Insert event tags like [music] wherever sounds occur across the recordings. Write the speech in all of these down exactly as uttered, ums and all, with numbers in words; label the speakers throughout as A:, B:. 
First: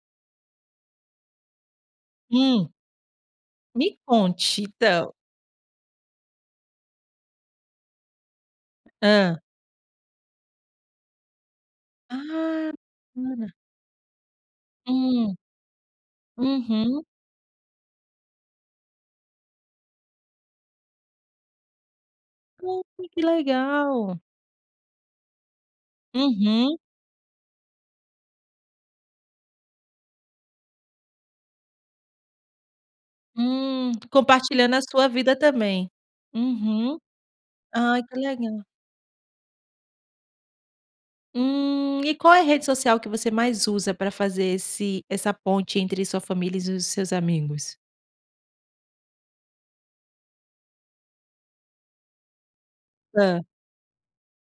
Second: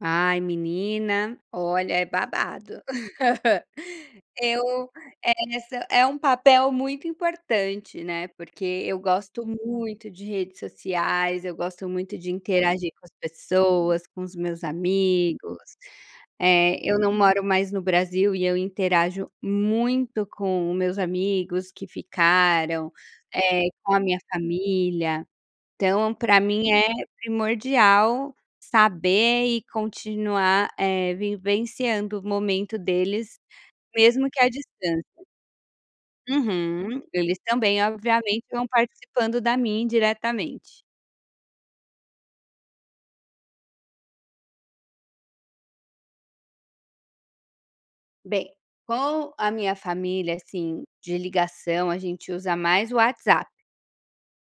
A: Ai menina, olha é
B: Hum.
A: babado.
B: Me
A: [laughs]
B: conte
A: Eu
B: então.
A: essa é um papel muito importante, né, porque eu
B: Hã.
A: gosto muito de redes sociais, eu gosto muito de
B: Ah.
A: interagir com as
B: Bacana.
A: pessoas, com os meus
B: Hum.
A: amigos, eh, eu
B: Uhum.
A: não moro mais no Brasil e eu interajo muito com o meus amigos que ficaram,
B: Poxa, que
A: com a minha
B: legal.
A: família, então para mim
B: Uhum.
A: é primordial saber e continuar, eh, vivenciando o momento deles,
B: Hum.
A: mesmo que a
B: Compartilhando a sua
A: distância.
B: vida também. Uhum.
A: Uhum. Eles também
B: Ai que
A: obviamente
B: legal.
A: vão participando da minha indiretamente.
B: Hum. E qual é a rede social que você mais usa para fazer esse essa ponte entre sua família e os seus amigos.
A: Bem, com a minha família assim de ligação, a gente usa mais o
B: Hã.
A: WhatsApp.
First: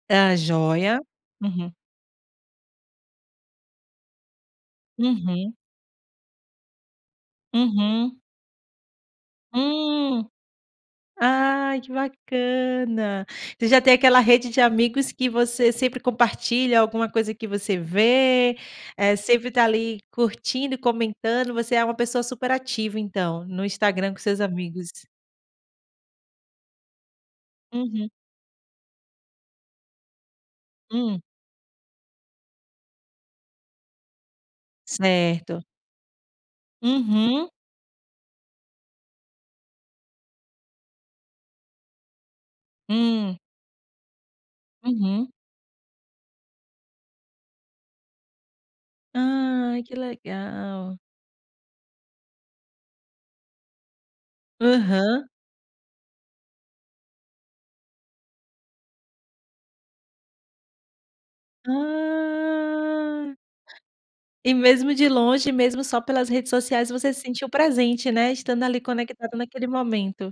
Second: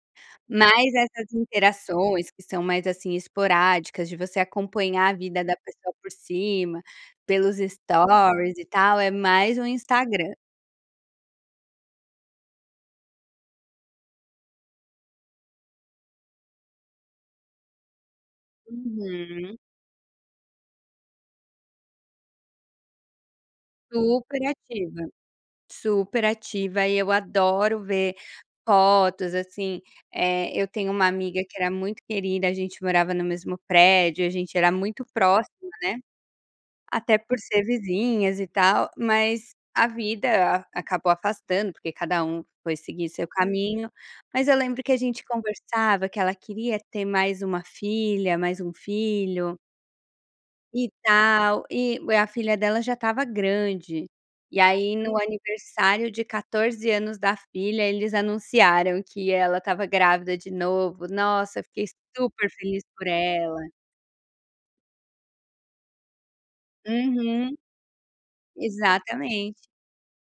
B: Tá
A: Mas
B: joia.
A: essas
B: Uhum.
A: interações que são mais, assim, esporádicas de você acompanhar a vida
B: Uhum.
A: da pessoa por cima, pelos
B: Uhum.
A: stories e tal é mais o
B: Hum.
A: Instagram.
B: Ai que bacana. Você já tem aquela rede de amigos que você sempre compartilha alguma coisa que você vê, eh, sempre
A: Uhum.
B: está ali curtindo e comentando, você é uma pessoa super ativa então, no Instagram com
A: Super
B: seus amigos.
A: ativa. Super ativa e eu adoro
B: Uhum.
A: ver fotos, assim, é, eu tenho uma
B: Hum.
A: amiga que era muito querida, a gente morava no mesmo prédio, a gente era muito
B: Certo.
A: próxima, né. Até por
B: Uhum.
A: ser vizinhas e tal mas a vida acabou afastando, porque cada um foi seguir seu
B: Hum.
A: caminho, mas eu lembro que a gente
B: Uhum.
A: conversava que ela queria ter mais uma filha, mais um filho
B: Ai que
A: e
B: legal.
A: tal e a filha dela já estava grande, e aí no
B: Aham.
A: aniversário de quatorze anos da filha eles anunciaram que ela estava grávida de novo, nossa eu fiquei super feliz por
B: Ah.
A: ela.
B: E mesmo de longe, mesmo só pelas redes sociais você se sente o
A: Uhum.
B: presente, né, estando ali conectada
A: Exatamente.
B: naquele momento.